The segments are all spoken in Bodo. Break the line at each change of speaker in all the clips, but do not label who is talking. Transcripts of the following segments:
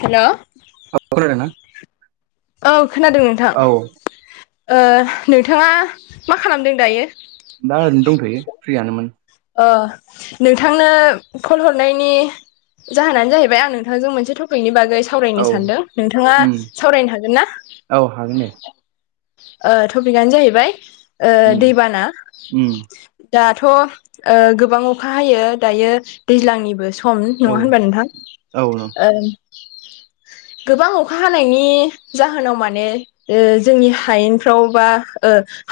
हेलौ
[unintelligible]
औ खोनादों नोंथां
औ
ओ नोंथाङा मा खालामदों दायो?
दा ओरैनो दंथ'यो फ्रियानोमोन
अ नोंथांनो कल हरनायनि जाहोनानो जाहैबाय आं नोंथांजों मोनसे टपिकनि बागै सावरायनो
औ
सानदों नोंथांङा
उम
सावरायनो हागोन ना?
औ हागोन दे
टपिकआनो जाहैबाय
उम
दैबाना
उम
दाथ' ओ गोबां अखा हायो दायो दैज्लांनिबो सम नंङा
औ
होनबा नोंथां
औ न
ओ गोबां अखा हानायनि जाहोनाव माने जोंनि हायेनफ्राव बा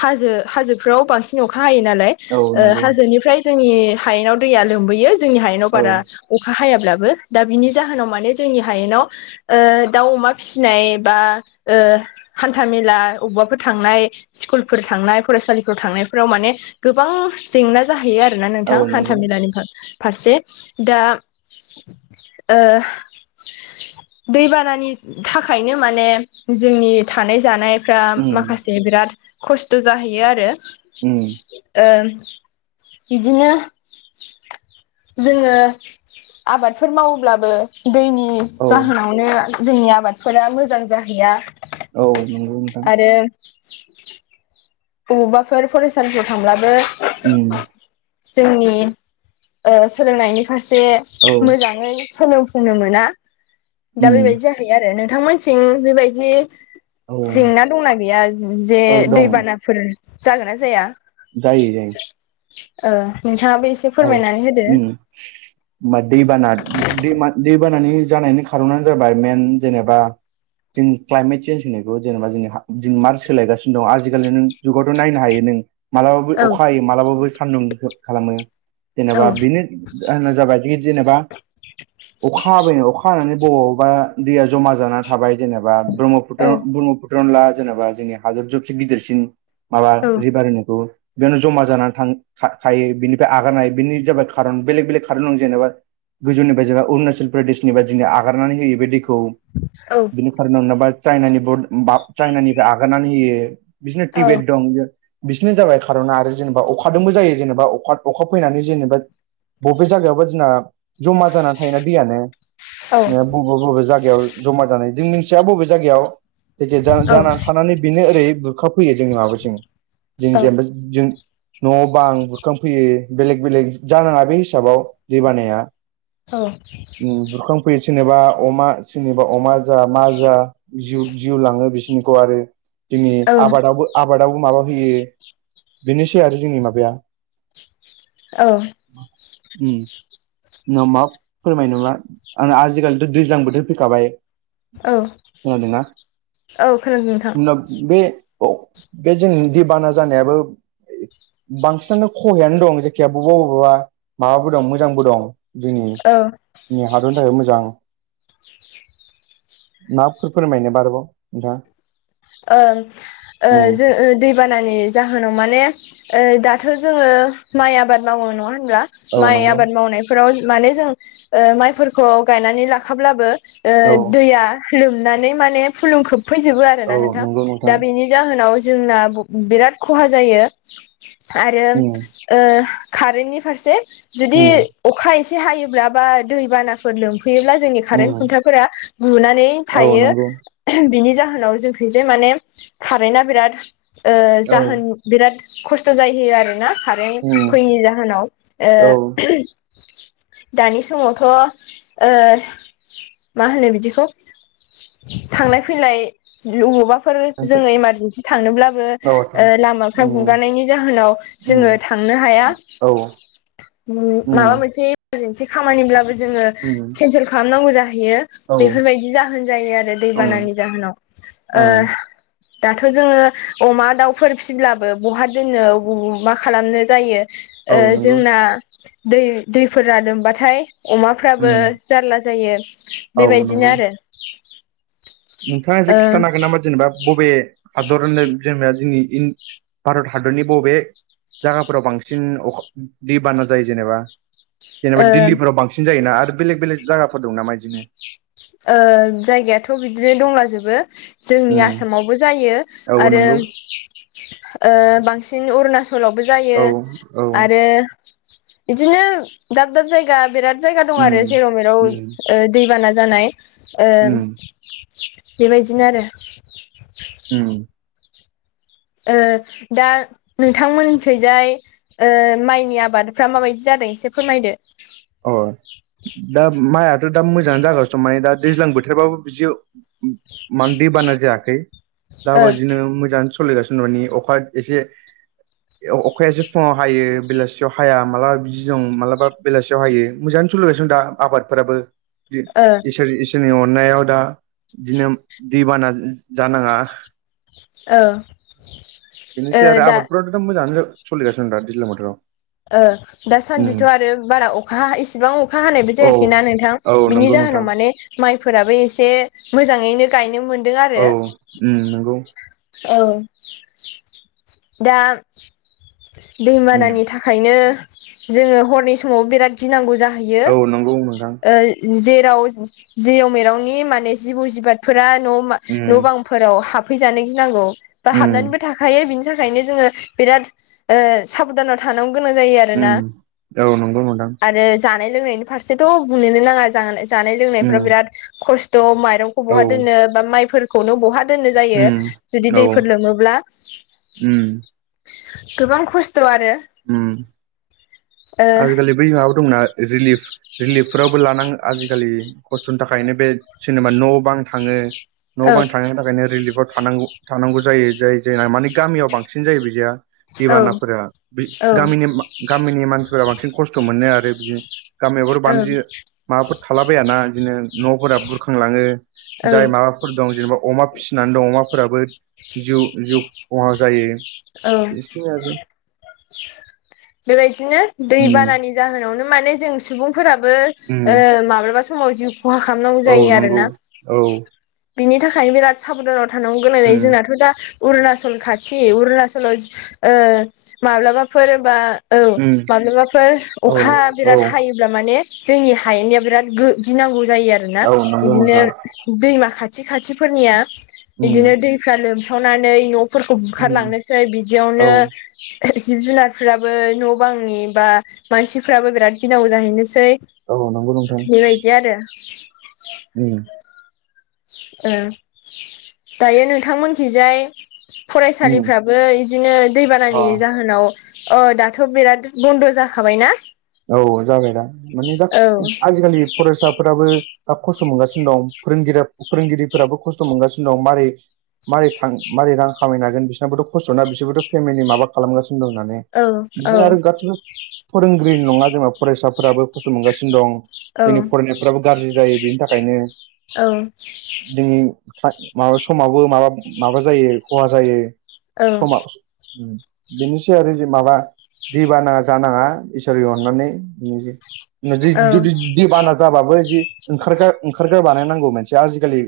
हाजो हाजोफ्राव बांसिन अखा हायो नालाय
औ
ओ
नंगौ
हाजोनिफ्राय जोंनि हायेनाव दैया लोमबोयो जोंनि हायेनाव
औ
बारा अखा हायाब्लाबो दा बिनि जाहोनाव माने जोंनि हायेनाव ओ दाउ अमा फिसिनाय बा हान्था मेला अबबाफोर थांनाय स्कुलफोर थांनाय फरायसालिफोराव थांनायफोराव माने गोबां जेंना जाहैयो आरोना
औ
नोंथां हान्था
नंगौ
मेलानिफा फारसे दा ओ दैबानानि थाखायनो माने जोंनि थानाय जानाय फोरा
उम
माखासे बिराद खस्थ' जाहैयो आरो।
उम।
ओ बिदिनो जोंङो आबादफोर मावोब्लाबो दैनि
औ
जाहोनावनो जोंनि आबादफोरा मोजां जाहैया।
औ नंगौ नोंथां।
आरो बबावबाफोर फरायसालिफ्राव थांब्लाबो
उम
जोंनि सोलोंनायनि फारसे
औ
मोजां सोलों फुनो मोना दा
उम
बेबायदि जाहै यो आरो नोंथांमोनसिं बेबायदि
औ
जेंना दंना गैया जे
औ दं
दैबानाफोर जागोन ना जाया?
जायो जायो।
नोंथांङा इसे
औ। उम।
[inaudible]
होमबा दैबाना दैमा दैबानानि जानायनि खार'नानो जाबाय मेन जेनेबा जों क्लाइमेट चन्ज होनायखौ जेनेबा जोंनि जों मार्च सोलायानो दं आजिखालि नों जुगावथ' नायनो हायो नों मालाबाबो
औ
अखा हायो मालाबाबो सान्दुं खालामो
औ
जेनेबा बेनो होनना जाबाय जेनेबा अखा हाबायनो अखा हानानै बबावबा दैया जमा जानानै थाबाय जेनेबा ब्रह्मपु पुत्र
औ
ब्रह्मपुत्र ला जेनेबा जोंनि हादर जुबसे गिदिरसिन माबा
औ
रिभार होनायखौ बेयावनो जमा जानानै थां था-थायो बेनिफ्राय आगारनो हायो बेनि जाबाय खारन बेलेग बेलेग खारन दं जेनेबा गोजौनिफ्राय जोंनिया अरुणाचल प्रदेशनिफ्राय आगारनानै होयो बे दैखौ
औ।
[unintelligible] चाइनानिबो चाइनानिफ्राय आगारनानै होयो बिसनो
औ
टिबेट दं। बिसोरनो जाबाय खार'ना आरो जेनेबा अखादोंबो जायो जेनेबा अखा अखा फैनानै जेनेबा बबे जायागायावबा जोंना जमा जानानै थायोना दैयानो
औ
बबे बबे जायगायाव जमा जानाय जों मिथिया बबे जायगायाव जायखिया ज
औ
जानानानै थानानै बेनो ओरै बुरखफैयो जोंनिहाबो जों जों जेनेबा जों न'बां आं बुरखां फैयो बेलेग बेलेग जानाङा बे हिसाबाव दैबानाया।
औ।
बुरखांफैयो सोरेननोबा अमा सोरनिबा अमा जा मा जा जिउ जिउ लाङो बिसनिखौ आरो। जोंनि आबादावबो आबादावबो माबा होयो। बेनोसै आरो जोंनि माबाया।
औ।
ओ। न मा फोरमाय नङा आं आजिखालिथ' दैज्लां बोथोर फैखाबाय।
औ
खोनादोंना
औ खोनादों नोंथां।
उनाव बे बे जों दैबाना जानायाबो बांसिनानो सहायानो दं जायखिजाया बबेबा बबेबा माबाबो दं मोजांबो दं जोंनि।
औ
जोंनि हादरनि थाखाय मोजां। माफोर फोरमायनो मारबाव नोंथाङा?
ओ ओ
उम
जों दै। दैबानानि जाहोनाव। माने दाथ' जोङो माइ आबाद मावो नङा होनब्ला।
औ
माइ
नंगौ
आबाद मावनायफोराव माने जों माइफोरखौ गायनानै लाखाब्लाबो ओ
औ
दैया लोमनानै माने फुलुं खोबफैजोबो आरो
औ
ना नोंथां।
नंगौ
दा बे बिनि जाहोनाव जोंना बिराद खहा जायो। आरो
उम
ओ कारेन्टनि फारसे जुदि
उम
अखा एसे हायोब्ला, बा दैबानाफोर लोमफैयोब्ला जोंनि
उम
कारेन खुन्थाफोरा गुबुनानै
औ
थायो।
नंगौ
बिनि जाहोनाव बे जे माने कारेन्टा बिराद
औ
जाहोन बिराद खस्थ' जाहैयो आर ना कारेन्ट
उम
फैनि जाहोनाव। ओ
औ
दानि समावथ'ओ मा होनो बिदिखौ थांलाय फैलाय अबावबा फोर
थांसब
जोङो इमारजेन्सि थांनोब्लाबो
औ थां
लामाफ्रा
उम
गुगानायनि जाहोनाव
उम
जोङो थांनो हाया।
औ
माबा
उम
मोनसे इमारजन्सि खामानिब्लाबो जोङो
उम
केन्सेल खालामनांगौ जाहैयो।
औ
बेफोरबायदि जा होन जायो आरो दै
उम
बानानि जाहोनाव।
ओ
दाथ' जोङो अमा, दाउफोर फिसिब्लाबो बहा दोननो मा खालामनो जायो।
औ नंगौ
जोंना दै दैफोरा लोमबाथाय अमा
उम
फ्राबो जारला जायो।
औ
बे बायदिनो
नंगौ
आरो।
नोंथाङा एसे
ओ
खिथानो होगोन नामा जेनबा बबे हादर होन जेनेबा जोंनि भारत हादरनि बबे जायगाफोराव बांसिन अखा दैबाना जायो जेनेबा? जेनेबा
ओ
दिल्लीफोराव बांसिन जायोना आरो बेलेग बेलेग जायाफोर दं नामा बिदिनो?
जायगायाथ' बिदिनो दंलाजोबो। जोंनि
उम
आसामावबो जायो
औ
आरो
नंगौ
बांसिन अरुनाचलावबो जायो
औ औ
आरो बिदिनो दाब दाब जायगा बिराद जायगा दं आरो
उम
जेराव मेराव
उम
दैबाना जानाय।
उम
बे बायदिनो आरो।
ओ।
दा नोंथांमोननिखैजाय माइनि आबादफ्रा माबायदि जादों एसे फोरमायदो?
अ! दा माइथ' दा मोजाङानो जागासिनो दं माने दा दैज्लां बोथोरबाबो बिदि माने दैबाना जायाखै। दा
ओ
बेबादिनो मोजां सोलिगासिनो माने अखा एसे अखायासो फुङाव हायो, बेलासियाव हाया मालाबा बिदि दं मालाबा बेलासियाव। मोजां सोलिगासिनो दा आबादफोराबो।
ओ
इसोर सोरनि अननायाव दा बिदिनो दै बाना जानाङा।
ओ
बेनोसै आरो आबादफोराथ' दा मोजाङानो। सोलिगासिनो दा दैज्लां बोथोराव।
ओ
उम
दासान्दिथ' आरो बारा अखा इसिबां अखा हानायबो
औ
जायाखैना नोंथां।
औ
बिनि
नंगौ नोंथां
जाहोनाव माने माइफोराबो एसे मोजाङैनो गायनो मोनदों
औ
आरो।
उम नोंगौ।
औ! दा दै
उम
बानानि थाखायनो जोङो हरनि समाव बिराद गिनांगौ जाहैयो।
औ नंगौ नोंथां
जेराव जेराव मेरावनि माने जिबौ जिबादफोरा न' न'
उम
बां फोराव हाबफैजानो गिनांगौ बा
उम
हाबनानैबो था खायो बिनि थाखायनो जोङो बिराद साबधानाव थांनांगौ गोनां जायो आरोना।
उम औ नंगौ नोंथां
आरो जानाय लोंनायनि फारसेथ' बुंनोनो नाङा जानाय लोंनायफ्रा
उम
बिराद खस्थ' माइरं
औ
बहा दोननो बा माइफोरखौनो बहा दोननो जायो।
उम
जुदि
औ
दैफोर लोमोब्ला।
उम
[inaudible] गोबां खस्थ' आरो।
उम
ओ
आजिखालि बै माबा दंना रिलिफ रिलिफफोरावबो लानांगो आजिखालि खस्थ'नि थाखायनो बे जेनेबा न' बां थाङो। न'
औ
बां थांनो थाखायनो रिलिफआव थांगौ थानांगौ जायो जाय जाय मानि गामियाव बांसिन जायो बिदिया।
औ
दैबानाफोरा
औ
गामिनि गामिनि मानसिफोरा बांसिन खस्थ' मोनो आरो बिदिनो। गामियाफोर बानजियो माबाफोर थालाबायाना बिदिनो न'फोरा बुरखांलाङो
औ
जाय माबा फोर दं जेनेबा अमा फिसिनानै दं अमाफोराबो जिउ खहा जायो
औ
बिसिनि आरो
[inaudible] बेबायदिनो दै
उम
बानानि जाहोनावनो माने जों सुबुं फोराबो
उम
माब्लाबा समाव जिउ खहा खालामनांगौ
औ
जायो
नंगौ
आरोना।
औ
बिनि थाखायनो बिराद साबधानाव थानांगौ गोनां जायो
उम
जोंनाथ' दा अरुणाचल खाथि अरुणाचलाव ओ माब्लाबाफोर बा औ
उम
माब्लाबाफोर
औ
अखा
औ
बिराद हायो। अब्ला माने जोंनि हायेननिया बिराद गिनांगौ जायो आरो ना।
औ नंगौ
बिदिनो
नोंथां
दैमा खाथि खाथिफोरनिया
उम
बिदिनो दैफ्रा लोमसावनानै न' फोरखौ
उम
बुखारलांनोसै
औ
बिदियावनो जिब जुनारफ्राबो न' बांनि बा मानसिफ्राबो बिराद गिनांगौ जाहैनोसै
औ नंगौ नोंथां।
बेबायदि आरो
[inaudible] उम
ओ, दायो नोंथांमोनखिजाय
उम
फरायसालिफ्राबो इदिनो
अ
दैबानानि जाहोनाव ओ दाथ' बिराद बन्द' जाखाबायना।
औ जाबाय दा माने जा
औ
आजिखालि फरायसाफोराबो दा खस्थ' मोनगासिनो दं फोरोंगिरि फोरोंगिरिफोराबो खस्थ' मोनगासिनो दं मारै मारै थां मारै रां खामायनो हागोन बिसनाबोथ' खस्थ' ना बिसोरबोथ' फेमिलि माबा खालामगासिनो दं होननानै।
औ औ
बिदिनो आरो गासिबो फोरोंगिरि नङा जेनेबा फरायसाफोराबो खस्थ' मोनगासिनो दं।
औ
जोंनि फरायनायफ्राबो गाज्रि जायो बेनि थाखायनो
औ
जोंनि माबा समावबो माबा माबा जायो खहा जायो
औ
समाव बेनोसै आरो माबा दै बाना जानाङा एसे
औ
[unintelligible] जुदि दैबाना जाबाबो जि ओंखारग्रा ओंखारग्रा बानायनांगौ मोनसे आजिखालि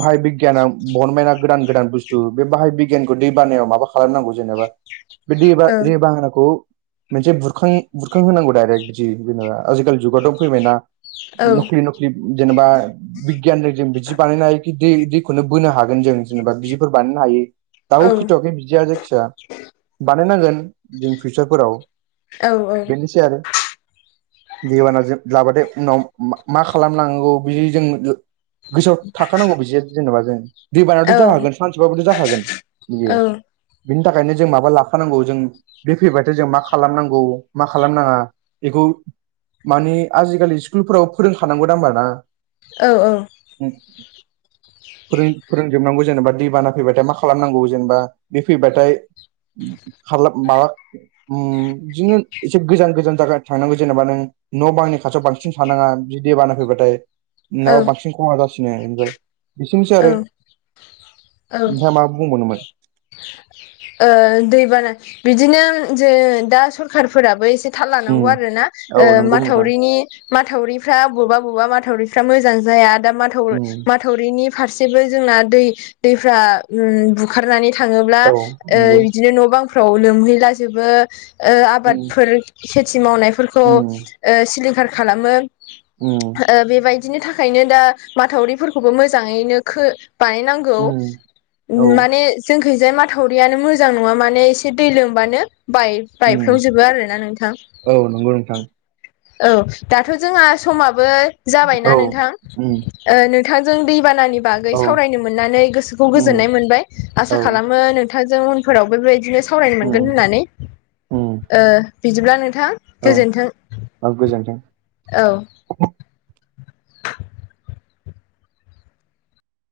बाहाय बि गियाना बहनमायना गोदान गोदान बुस्थु बे बाहाय बिगियानखौ दै बानायाव माबा खालामनांगौ जेनेबा बे दैबा- दै बाहाखौ मोनसे बुरखां बुरखां होनोनांगौ दडाइरेक्ट जि जेनेबा आजिखालि जुगाथ' फैबायना
औ
नख्रि नख्रि जेनेबा बिगियाननिफ्राय जों बिदि बानायनाय दै दैखौनो बोनो हागोन जों जेनेबा बिजफोर बानायनो हायो दाउ फिथावखै बिदिया जे आदसा बानायनांगोन जों फिउचारफोराव
औ
बेनोसै आरो। दैेबानााजों लाबाथाय उनाव मा खालामलनांगौ बिदि जों [unintelligible] गोसोआव थाखानांगौ बिदि जेनेबा जों दैबानाथ' जाहागोन सानसेबाबोथ' जाखागोन बि बिनि थाखायनो जों माबा लाखानांगौ जों बे फैबाथाय जों मा खालामनांगौ। मा खालामनाङा बेखौ मानि आजिखालि स्कुलफोराव फोरोंखानांगौदा होमबा ना
औ, औ
फोर फोरोंजोबनांगौ जेनेबा दैबाना फैबाथाय माखासे खालामनांगौ जेनेबा बे फैबाथाय माबा जोंङ एसे गोजान गोजान जायगा थांनांगौ जेनेबा नों न' बांनि खाथियाव बांसिन थानाङा, बि द बाना फैबाथाय नाबा बांसिन खमा जासिनो ओमफ्राय बिसिनोसै आरो
औ, औ
नोंथाङा मा बुंबावनोमोन
दैबाना बिदिनो जों दा सरखारफोराबो एसे थाल लानांगौ
उम
आरो ना
औ नंगौ नोंथां
माथावरिनि माथावरिफ्रा बबेबा- बबेबा माथावरिफ्रा मोजां जाया दा माथाव
उम
माथावरिनि फारसेबो जोंना दै दैफ्रा ओंखारनानै थाङोब्ला
औ नंगौ
बिदिनो न' बांफ्राव लोमहैलाजोबो ओ
उम
आबादफोर खेथि मावनायफोरखौ
उम
ओ सिलिंखार खालामो।
उम
ओ बेबायदिनि थाखायनो दा माथावरिफोरखौबो मोजां मोजाङैनो बानायनांगौ
उम औ
माने जोंखैजाय माथावरियानो मोजां नङा माने एसे दै लोमबानो बाय
उम
बायफ्र्लावजोबो आरोना नोंथां।
औ नंगौ नोंथां
औ दाथ' जोंहा समाबो जाबायना
औ
नोंथां
उम
नोंथांजों दैबानानि बागै
औ
सावरायनो मोननानै गोसोखौ
उम
गोजोननाय मोनबाय।
औ
आसा खालामो नोंथांजों उनफोरावबोबायदिनो सावरायनो मोनगोन
उम
होननानै।
उम
बिदिब्ला नोंथां
औ
गोजोनथों।
गोजोनथों
औ